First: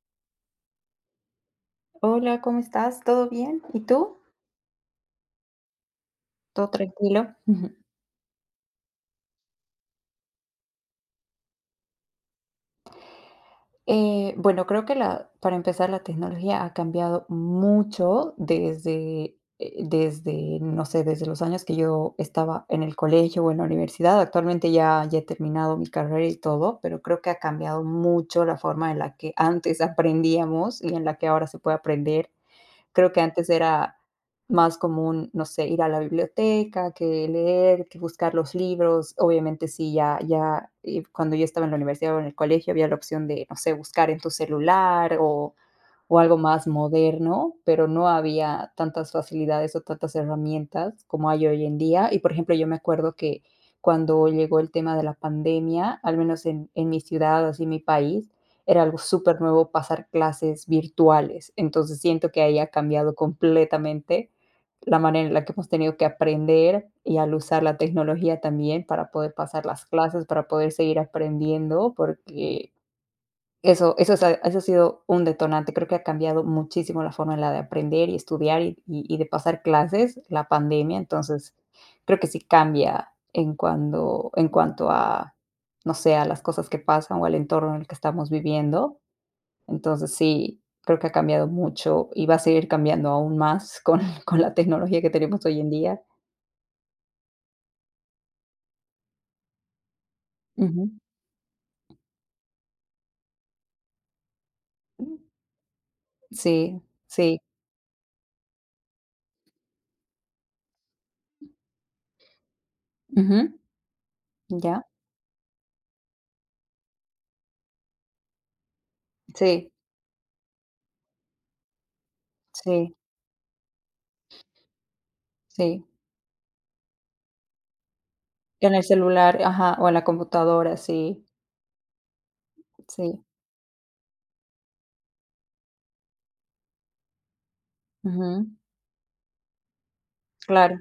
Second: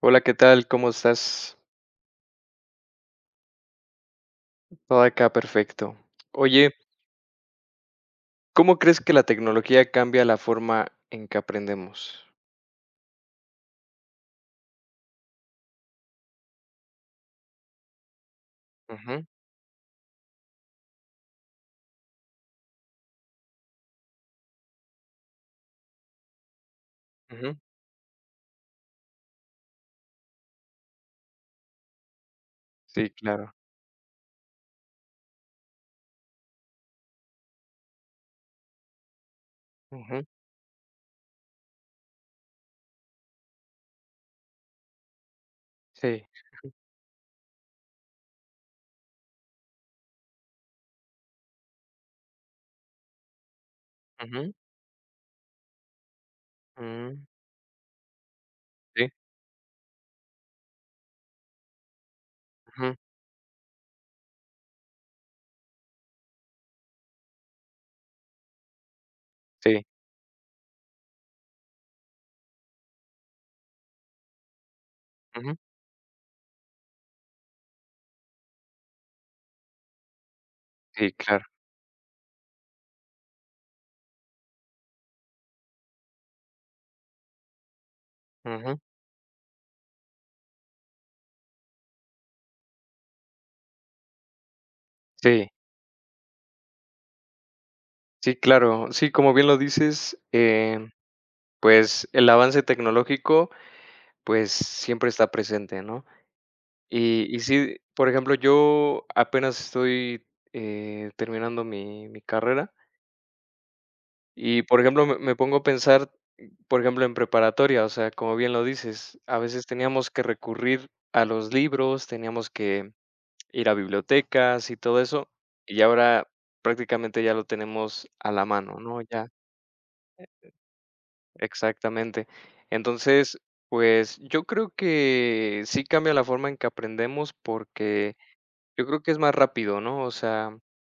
Hola, ¿qué tal? ¿Cómo estás? Hola, ¿cómo estás? ¿Todo bien? ¿Y tú? Todo acá perfecto. ¿Todo Oye, tranquilo? Ujú. ¿cómo crees que la tecnología cambia la forma en que aprendemos? Bueno, creo que para empezar, la tecnología ha cambiado mucho Ujú, desde, desde, no sé, desde los años que yo estaba en el colegio o en la universidad. Actualmente ya he terminado mi carrera y todo, pero creo que ha ujú. cambiado mucho la forma en la que antes aprendíamos y en la que ahora se puede aprender. Sí, Creo que antes claro. era más común, no sé, ir a la biblioteca, que leer, que buscar los libros. Obviamente, sí, Ujú, cuando yo estaba en la universidad o en el colegio, había la opción de, no sé, buscar en tu celular o sí. algo más moderno, pero no había tantas facilidades o tantas herramientas como hay hoy en día. Y, por ejemplo, yo me acuerdo que cuando Ujú, llegó el tema de la pandemia, al menos en mi mm, ciudad, así en mi país, era algo sí, súper nuevo pasar clases virtuales. Entonces, siento que ahí ha ujú, cambiado completamente la manera en la que hemos tenido que aprender y al usar la tecnología también para poder pasar sí, las clases, para poder seguir aprendiendo, porque eso eso es a eso ha sido un ujú, detonante. Creo que ha cambiado muchísimo la forma en la de aprender y estudiar y de pasar clases, la pandemia. sí, claro. Entonces, creo que sí cambia en cuanto a, no sé, a las cosas que pasan o al entorno en el que estamos Ujú, viviendo. Entonces, sí, creo que ha cambiado mucho y va a seguir cambiando aún más con con la tecnología que tenemos sí, hoy en día. sí, claro. Sí, como bien lo dices, Ujú. pues, el avance tecnológico, pues, siempre está presente, ¿no? Sí, Y sí. y sí, por ejemplo, yo apenas estoy, terminando mi carrera. Ujú. Y, por Ya. ejemplo, me pongo a pensar, por ejemplo, en preparatoria, o sea, como bien lo dices, a veces Sí, teníamos que recurrir a los libros, teníamos que sí, ir a bibliotecas y todo eso, y sí. ahora prácticamente ya lo tenemos a la En mano, el ¿no? Ya, celular, ajá, o en la computadora, sí, exactamente. sí, Entonces, pues, yo creo que sí cambia la forma en que aprendemos porque ujú, yo creo que es más rápido, ¿no? O sea, claro,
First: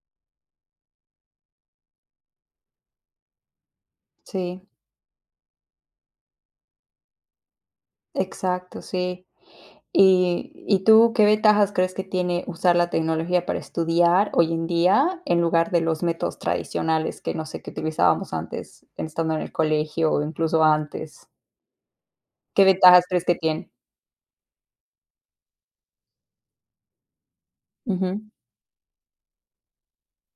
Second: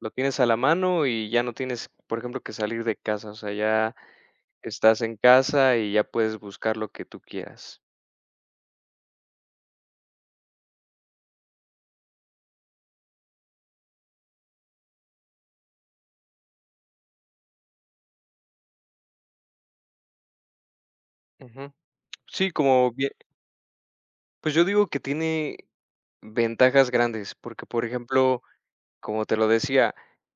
lo tienes a la mano y ya no tienes, por ejemplo, que salir de casa, o sea, ya sí, estás en casa y ya puedes buscar lo que tú quieras. exacto, sí. ¿Y tú qué ventajas crees que tiene usar la tecnología para estudiar hoy en día, en lugar de los métodos tradicionales que, no sé, que utilizábamos antes, estando en el colegio o incluso antes? Ujú. Sí, ¿Qué como ventajas bien crees que tiene? pues yo digo que tiene ventajas grandes, porque, por Ujú, ejemplo, como te lo decía,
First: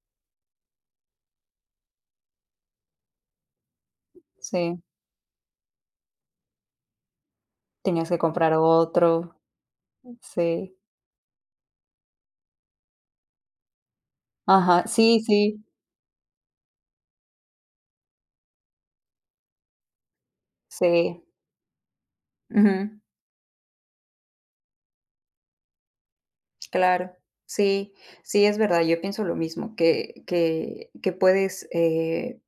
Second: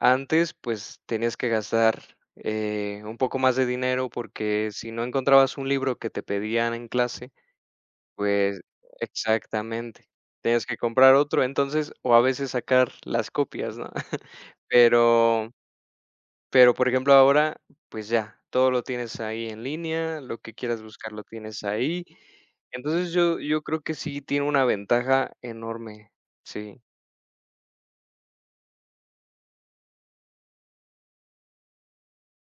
antes, pues, tenías que gastar, un poco más de dinero, porque sí, si no encontrabas un libro que te pedían en clase, tenías que comprar pues otro, exactamente, tenías que sí, comprar otro, entonces, o a veces sacar las copias, ¿no? ajá, sí, Pero sí, Pero, por ejemplo, ahora, pues ya, todo lo tienes ahí en línea, lo que quieras buscar lo sí, tienes ahí. ujú. Entonces, yo creo que sí tiene una ventaja enorme. Sí. Claro, sí, sí, es verdad, yo pienso lo mismo, que que puedes, eh,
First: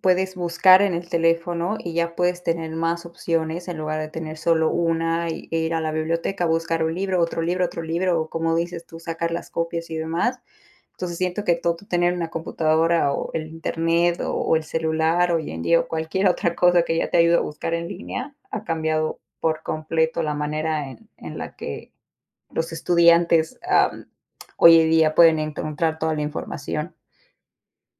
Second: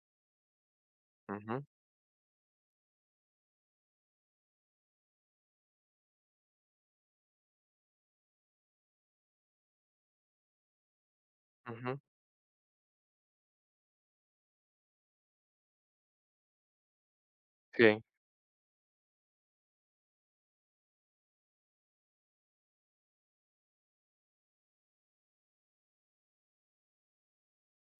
puedes buscar en el Ujú, teléfono y ya puedes tener más opciones en lugar de tener solo una, y ir a la biblioteca, buscar un libro, otro libro, otro libro, o como dices tú, sacar las copias y demás. Entonces, siento que todo ujú. tener una computadora, o el internet, o el celular hoy en día, o cualquier otra cosa que ya te ayude a buscar en Sí, línea, ha cambiado por completo la manera en la que los estudiantes hoy en día pueden encontrar toda la información.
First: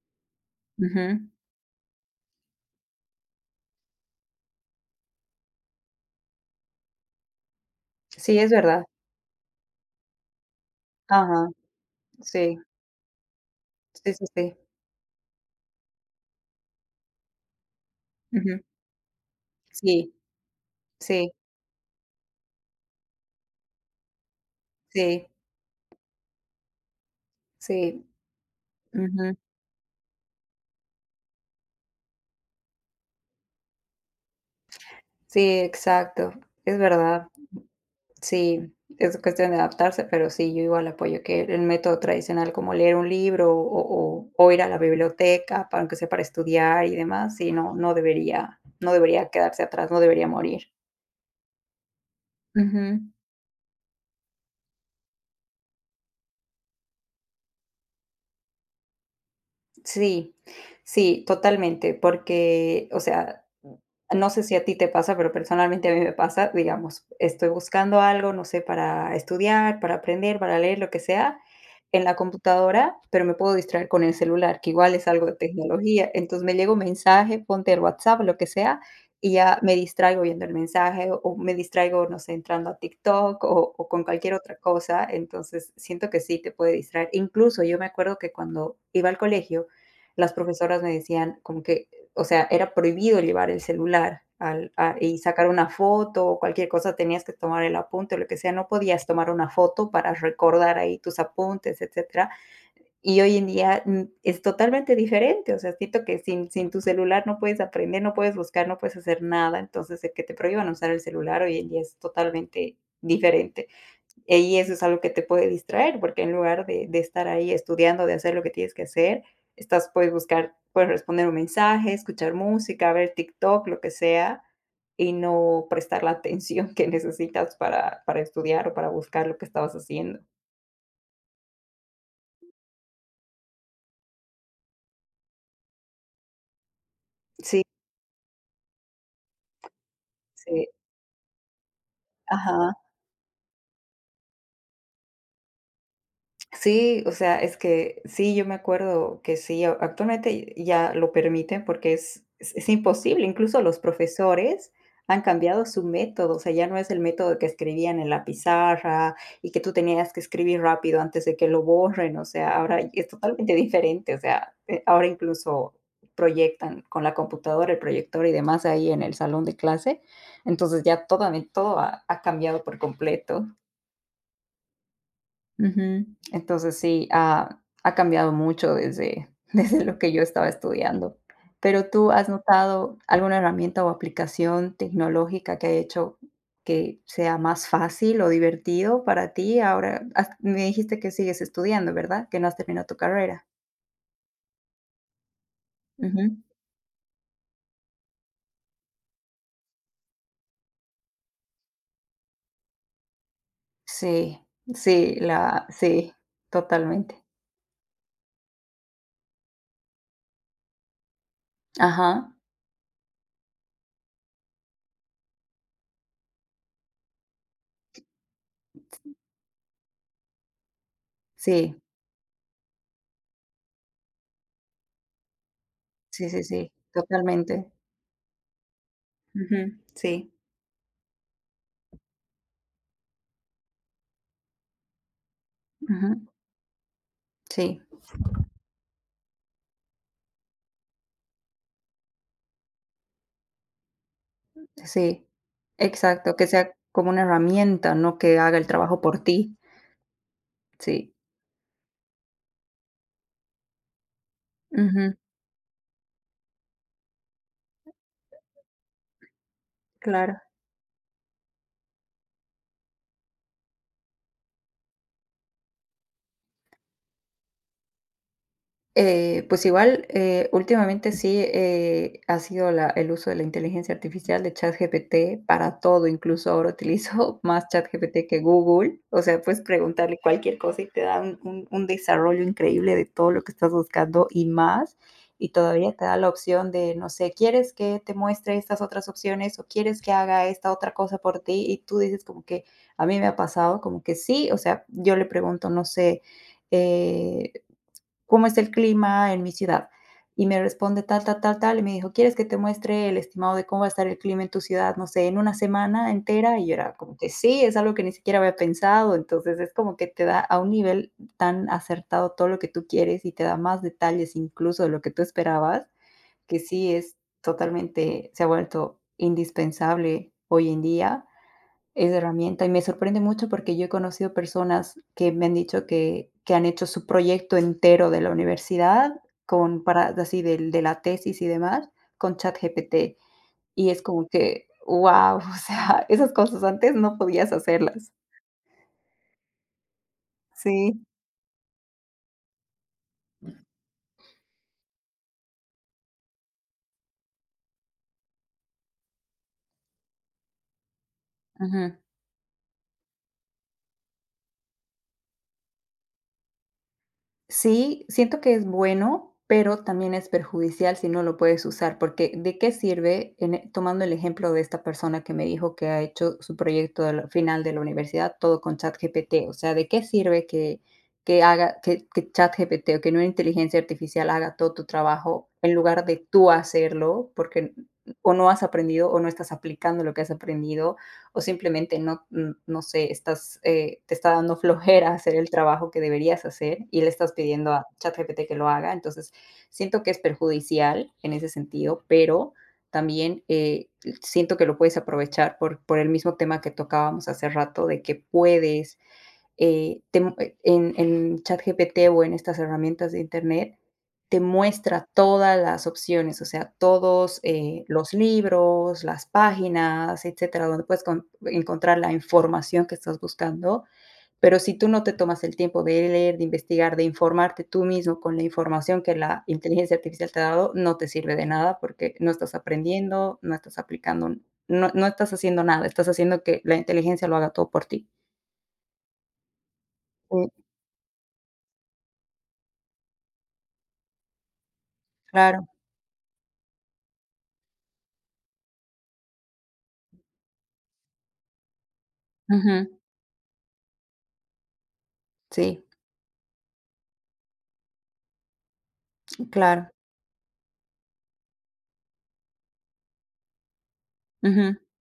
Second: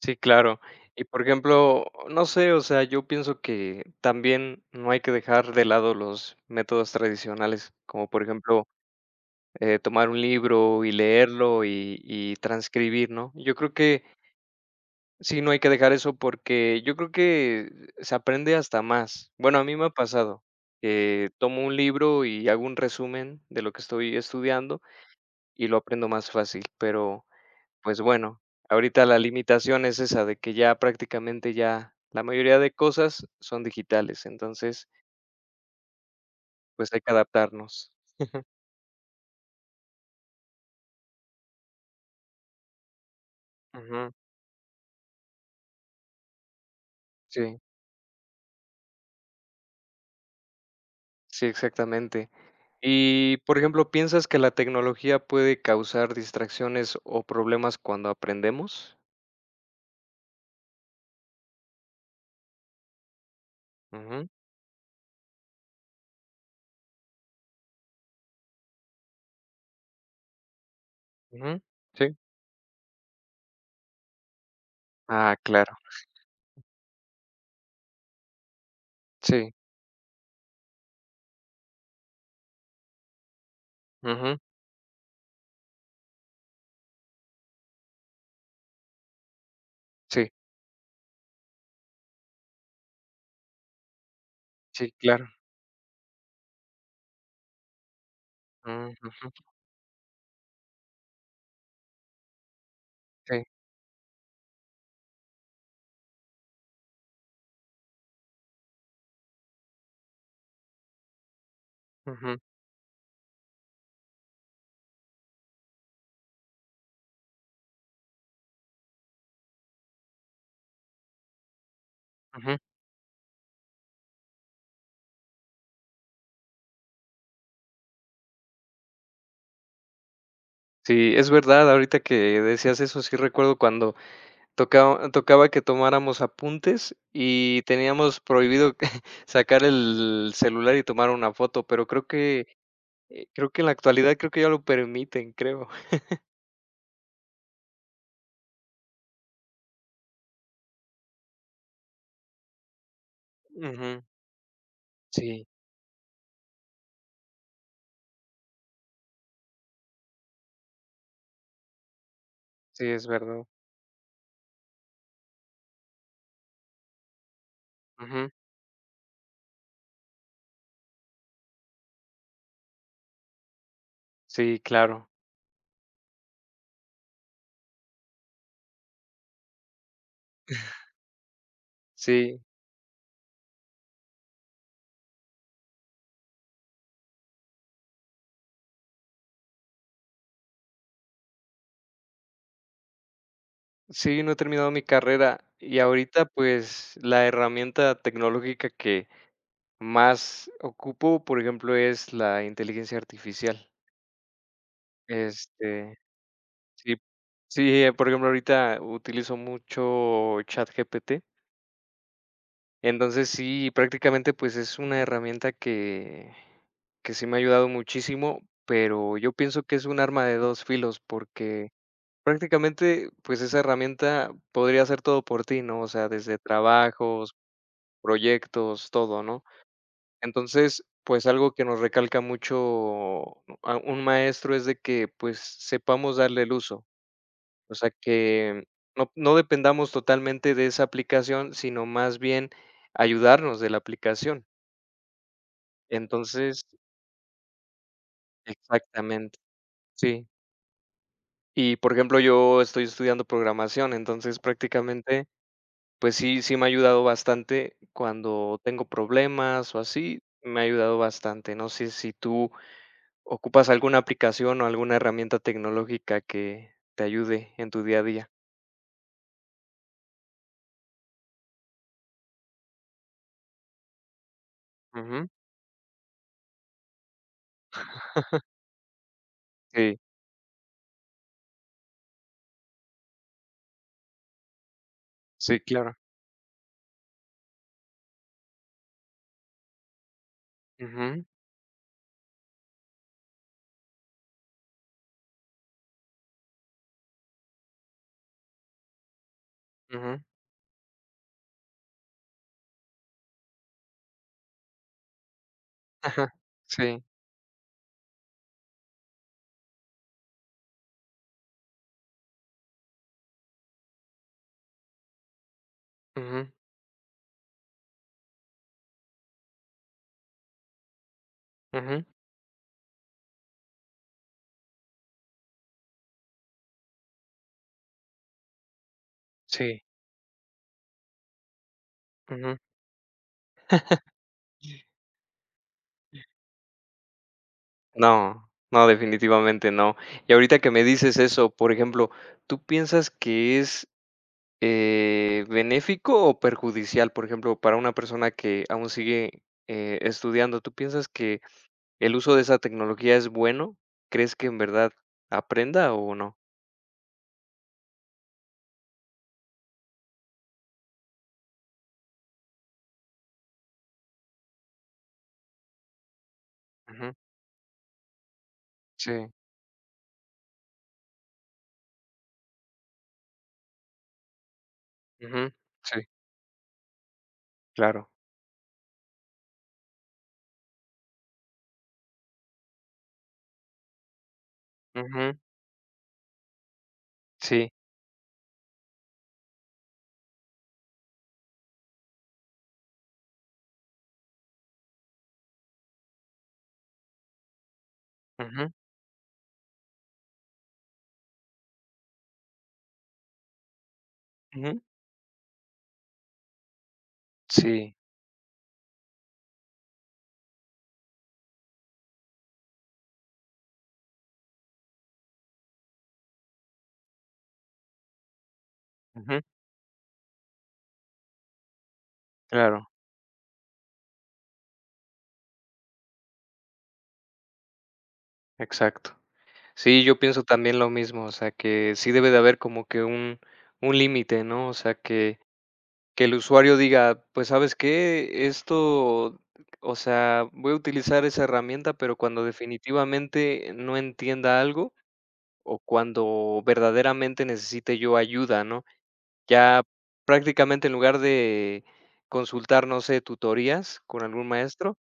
sí, claro. Y, por Ujú. ejemplo, no sé, o sea, yo pienso que también no hay que dejar de lado los métodos tradicionales, como, por Sí, es ejemplo, verdad. Tomar un libro y Ajá, leerlo y sí, transcribir, ¿no? Yo creo que sí, sí, sí. Sí, no hay que dejar eso porque yo creo que se aprende Ujú. hasta más. Bueno, a mí me ha Sí, pasado que sí, tomo un libro y hago un resumen de lo que estoy estudiando sí, y lo aprendo más fácil, pero pues sí. bueno, ahorita la Ujú. limitación es esa de que ya prácticamente ya la mayoría de cosas son digitales, entonces Sí, exacto, es pues hay que verdad. adaptarnos. Sí, es cuestión de adaptarse, pero sí, yo igual apoyo que el método tradicional como leer un libro Ujú, o o ir a la biblioteca, para aunque sea para estudiar y demás, sí, sí, no debería quedarse atrás, no debería morir. sí, exactamente. Ujú. Y, por ejemplo, ¿piensas que la tecnología puede causar distracciones o problemas cuando aprendemos? Sí, sí, totalmente, porque, o sea, Ujú, no sé si a ti te pasa, pero personalmente a mí me pasa, digamos, estoy buscando algo, no sé, para estudiar, para aprender, para leer, lo que sea, ujú, en sí. la computadora, pero me puedo distraer con el celular, que igual es algo de Ah, claro, tecnología. Entonces me llega un mensaje, ponte el WhatsApp, lo que sea, y sí, ya me distraigo viendo el mensaje o me distraigo, no sé, entrando a TikTok o con cualquier ujú, otra cosa. Entonces siento que sí te puede distraer. Incluso yo me acuerdo que cuando iba al colegio, sí, las profesoras me decían como que, o sea, era prohibido llevar el celular al sí, a y claro, sacar una foto o cualquier cosa, tenías que tomar el apunte o lo que sea, no mm, podías ujú, tomar una foto para recordar ahí tus apuntes, etcétera. Y hoy sí, en día, es totalmente diferente, o sea, siento que sin tu celular no puedes aprender, no puedes buscar, no puedes hacer nada, entonces, el que te prohíban usar el celular hoy en día es ujú, totalmente diferente. Y eso es algo que te puede distraer, porque en lugar de estar ahí estudiando, de hacer lo que tienes que hacer, estás puedes buscar, puedes responder un mensaje, escuchar ujú. música, ver TikTok, lo que sea, y no prestar la atención que necesitas para estudiar o para buscar lo que estabas haciendo. Sí, es verdad, ahorita que decías eso, sí recuerdo cuando tocaba que tomáramos apuntes y Sí, teníamos prohibido sacar el sí. celular y tomar una foto, pero creo que, Ajá. eh, creo que en la actualidad creo que ya lo permiten, creo. Sí, o sea, es que sí, yo me acuerdo que sí, actualmente ya lo permiten porque es imposible, incluso los Ujú, profesores han sí, cambiado su método, o sea, ya no es el método que escribían en la pizarra y que tú tenías que escribir rápido antes de que lo borren, o sea, ahora sí, es es verdad. totalmente diferente, o sea, ahora incluso proyectan con la computadora, el proyector Ujú, y demás ahí en el salón de clase, entonces ya todo, todo ha cambiado por completo. sí, claro, Ujú. Entonces sí, ha cambiado mucho desde desde lo que yo estaba estudiando. Pero, ¿tú has sí. notado alguna herramienta o aplicación tecnológica que ha hecho que sea más fácil o divertido para ti? Ahora has me dijiste que sigues estudiando, ¿verdad? Que no has terminado tu carrera. Sí, no he terminado mi carrera y ahorita, Ujú. pues, la herramienta tecnológica que más ocupo, por ejemplo, es la inteligencia artificial. Sí, sí, la Este, sí, sí, totalmente. sí, por ejemplo, ahorita utilizo mucho ChatGPT. Ajá. Entonces, sí, prácticamente, pues, es una herramienta que sí me ha ayudado muchísimo, pero yo pienso que es un arma de dos filos, porque Sí, prácticamente, pues, esa herramienta podría hacer todo por ti, ¿no? O sea, sí, desde sí, sí, trabajos, totalmente. proyectos, todo, ¿no? Ujú, sí, Entonces, pues algo que nos recalca mucho a un maestro es de que, pues, sepamos ujú, darle el uso, o sí. sea, que no dependamos totalmente de esa aplicación, sino más bien ayudarnos de la aplicación. Sí, exacto, que Entonces sea como una herramienta, no que haga el trabajo por exactamente, ti. sí. Sí. Y, por ejemplo, yo estoy estudiando programación, entonces Ujú, prácticamente, pues sí, sí me ha ayudado bastante cuando tengo problemas o así, claro. me ha ayudado bastante. No sé si tú ¿Ocupas alguna aplicación o alguna herramienta tecnológica que te ayude en tu día a día? Pues igual, últimamente sí ha sido la el uso de la inteligencia artificial de Ujú. ChatGPT para todo, incluso ahora utilizo más ChatGPT que Google, o sea, puedes Sí, preguntarle cualquier cosa y te da un desarrollo increíble de todo lo que estás buscando y más, y sí, todavía claro. te da la opción de, no sé, ¿quieres que te muestre estas otras opciones o quieres que haga esta otra cosa Ujú, por ti? Y tú dices como que a mí me ha pasado como que sí, o sea, yo le pregunto, no sé, eh ¿cómo es el clima en mi ciudad? ujú. Y me responde tal, tal, tal, tal, y me dijo: "¿Quieres que te muestre el estimado de cómo va a estar el clima en tu ciudad, no sé, en una semana Ajá. entera?". Y yo era Sí. como que sí, es algo que ni siquiera había pensado, entonces es como que te da a un nivel tan acertado todo lo que tú quieres y te da más detalles incluso de lo que tú esperabas, Ujú, que sí es totalmente se ha vuelto indispensable hoy en día ujú. es herramienta y me sorprende mucho porque yo he conocido personas que me han dicho que han hecho su proyecto entero de la universidad Sí. con para así del de la tesis y demás con Ujú. ChatGPT. Y es como que, wow o sea, esas cosas antes no podías hacerlas. No, no, definitivamente no. Y ahorita que me Sí, dices eso, por ejemplo, ¿tú piensas que es, benéfico o perjudicial? Por ejemplo, para una persona que aún sigue, estudiando, ¿tú piensas que ujú. el uso de esa tecnología es bueno? ¿Crees que en verdad aprenda o no? Sí, siento que es bueno, pero también es perjudicial si no lo puedes usar, porque ¿de qué sirve? En tomando el ejemplo de esta persona que me dijo que ha hecho su proyecto Ujú, de final de la universidad todo con sí, ChatGPT, o sea, ¿de qué sirve que haga que ChatGPT o que una inteligencia artificial haga todo tu trabajo ujú, en sí, lugar de tú hacerlo, porque claro. o no has aprendido o no estás aplicando lo que has aprendido o simplemente no, no sé, te está dando flojera hacer Ujú, el trabajo que deberías hacer y le estás sí, pidiendo a ChatGPT que lo haga. Entonces, siento que es perjudicial en ese sentido, pero también siento que lo puedes aprovechar por el mismo tema que tocábamos hace rato, de que ujú, puedes te mu en ChatGPT o en estas herramientas de Internet, te ujú, muestra todas las opciones, o sea, todos, sí, los libros, las páginas, etcétera, donde puedes con encontrar la información que estás buscando, pero si tú no te tomas el tiempo de leer, de investigar, de informarte tú mismo con la información que ujú, la inteligencia artificial te ha dado, no te sirve de nada porque no estás claro, aprendiendo, no estás aplicando, no estás haciendo nada, estás haciendo que la inteligencia lo haga todo por ti. exacto. Sí, yo pienso Mm, también lo mismo, o sea, que sí debe de haber como que un límite, ¿no? O sea, que claro. que el usuario diga, pues, ¿sabes qué? Esto, o sea, voy a utilizar esa herramienta, pero cuando Ujú, definitivamente no entienda algo o sí, cuando verdaderamente necesite yo ayuda, ¿no? Ya claro. prácticamente en lugar de consultar, no sé, tutorías con algún Ujú, maestro,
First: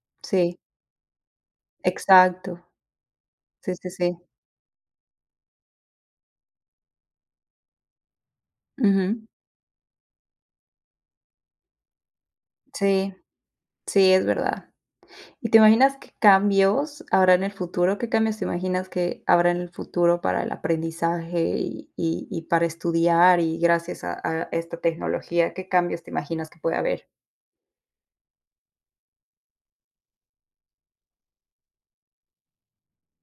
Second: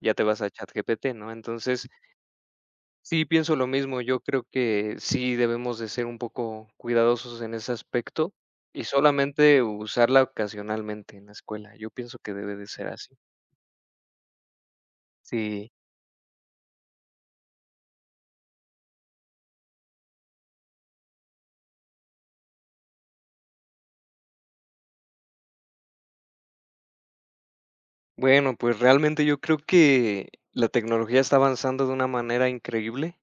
ya te vas a sí, ChatGPT, ¿no? Entonces, exacto. sí pienso lo Sí, sí, mismo, sí. yo creo que sí debemos de ser un poco cuidadosos en ese aspecto y Ujú, solamente usarla ocasionalmente en la escuela. Yo pienso que debe de ser sí, así. sí, es verdad. ¿Y te Sí. imaginas qué cambios habrá en el futuro? ¿Qué cambios te imaginas que habrá en el futuro para el aprendizaje y para estudiar y gracias a esta tecnología? ¿Qué cambios te imaginas que puede haber? Bueno, pues realmente yo creo que la tecnología está avanzando de una manera increíble.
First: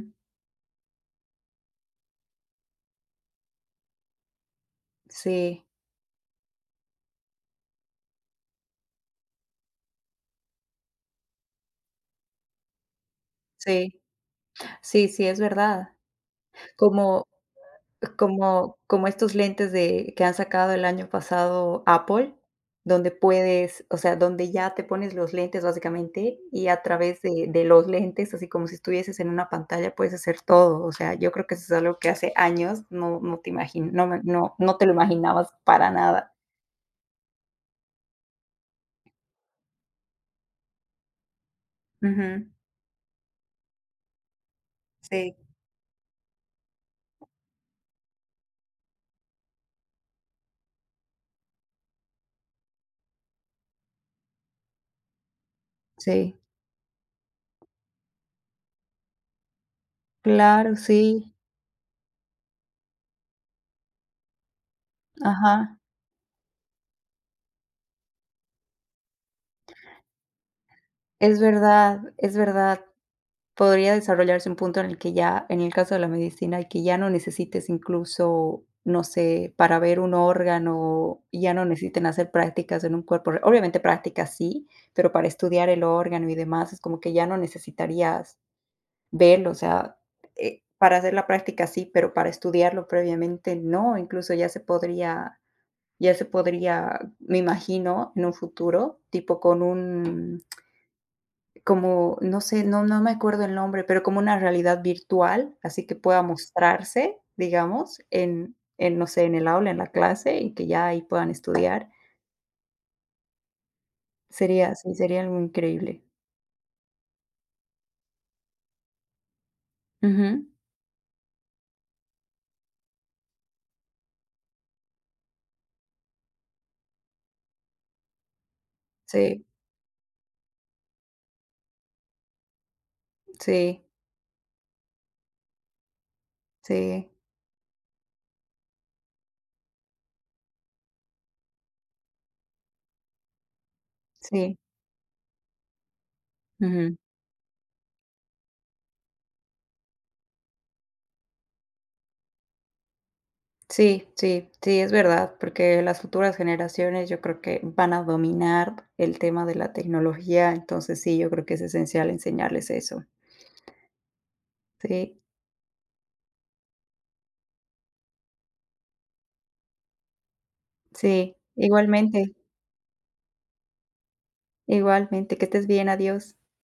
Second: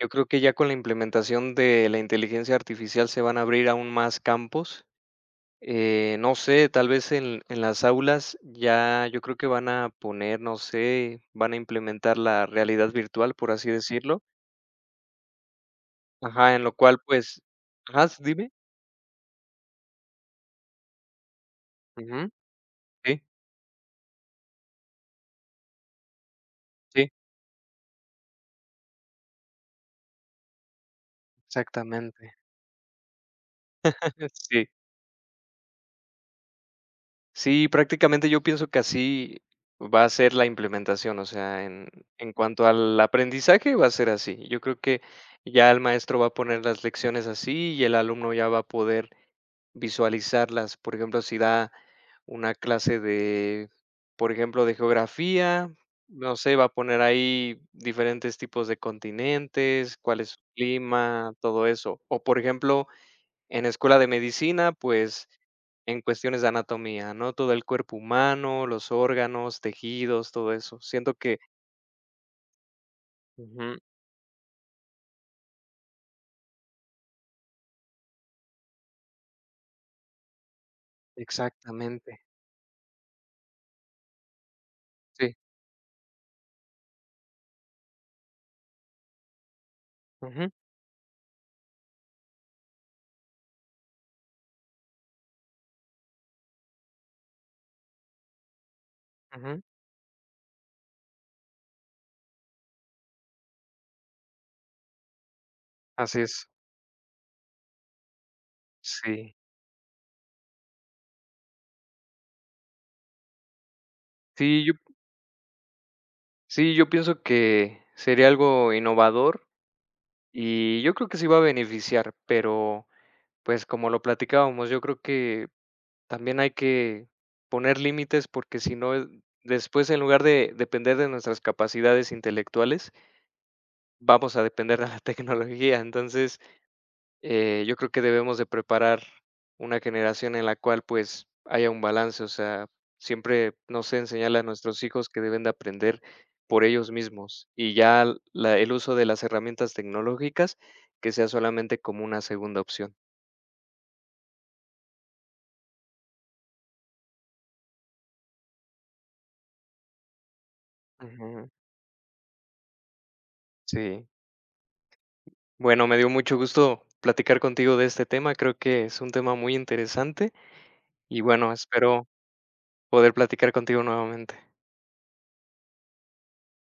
Yo creo que ya con la implementación de la inteligencia artificial se van a abrir aún más campos. sí, No sé, tal vez en las aulas ya yo creo que van a poner, no sé, van a implementar la realidad virtual, por así sí, decirlo. sí, sí, es verdad. Ajá, en lo cual Como pues, ajá, dime. como estos lentes de que han sacado el año pasado Ujú, Apple, donde sí, puedes, o sea, donde ya te pones los lentes básicamente, y a sí, través de los lentes, así como si estuvieses en una pantalla, puedes hacer todo. O sea, yo creo que eso es algo que hace exactamente. años no Sí, no te lo imaginabas para nada. sí, prácticamente yo pienso que así va a ser la implementación, o sea, en Ujú. cuanto al aprendizaje va a ser así. Yo creo que Sí. ya el maestro va a poner las lecciones así y el alumno ya va a poder visualizarlas, por ejemplo, si da una clase de, por ejemplo, de geografía, no Sí, sé, va a poner ahí diferentes tipos de continentes, cuál es su claro, clima, sí. todo eso. O, por ejemplo, en escuela de medicina, pues Ajá. en cuestiones de anatomía, ¿no? Todo el cuerpo humano, los órganos, tejidos, todo eso. Siento que Es verdad, es verdad. Ujú, Podría desarrollarse un punto en el que ya, en el caso de la medicina, y que ya no necesites incluso, no sé, para ver un órgano, ya no necesiten exactamente. hacer prácticas en un cuerpo. Obviamente prácticas sí, pero para Sí. estudiar el órgano y demás, es como que ya no necesitarías verlo, o sea, Ujú, para hacer la práctica sí, pero para estudiarlo previamente no, incluso ya se podría, me imagino, en un futuro, tipo ujú. con un como, no sé, no me acuerdo el nombre, pero como una realidad virtual, así que Así pueda es. mostrarse, digamos, no sé, en Sí. el aula, en la clase, y que ya ahí puedan estudiar. Sí, yo Sería sí, sería algo increíble. Sí, yo pienso que sería algo innovador Ujú. y yo creo que sí va a beneficiar, pero pues como lo platicábamos, yo creo que también hay que poner límites porque si no, Sí, después en lugar de depender de nuestras capacidades intelectuales, sí, vamos a depender de la tecnología. Entonces, sí, yo creo que debemos de preparar una generación en la cual, pues, haya un balance, o sea, siempre, no sé, enseñarle a sí. nuestros hijos que deben de aprender por ellos Ujú. mismos y ya l- la el uso de las herramientas tecnológicas que sea solamente como una segunda opción. Sí, sí, sí, es verdad, porque las futuras generaciones yo creo que van a dominar el tema de la tecnología, entonces sí, yo creo Ujú, que es esencial enseñarles eso. sí. Sí, Bueno, me dio mucho gusto platicar contigo de este tema, creo que es un tema muy interesante y sí, bueno, espero igualmente. poder platicar contigo nuevamente. Igualmente, que estés bien, adiós.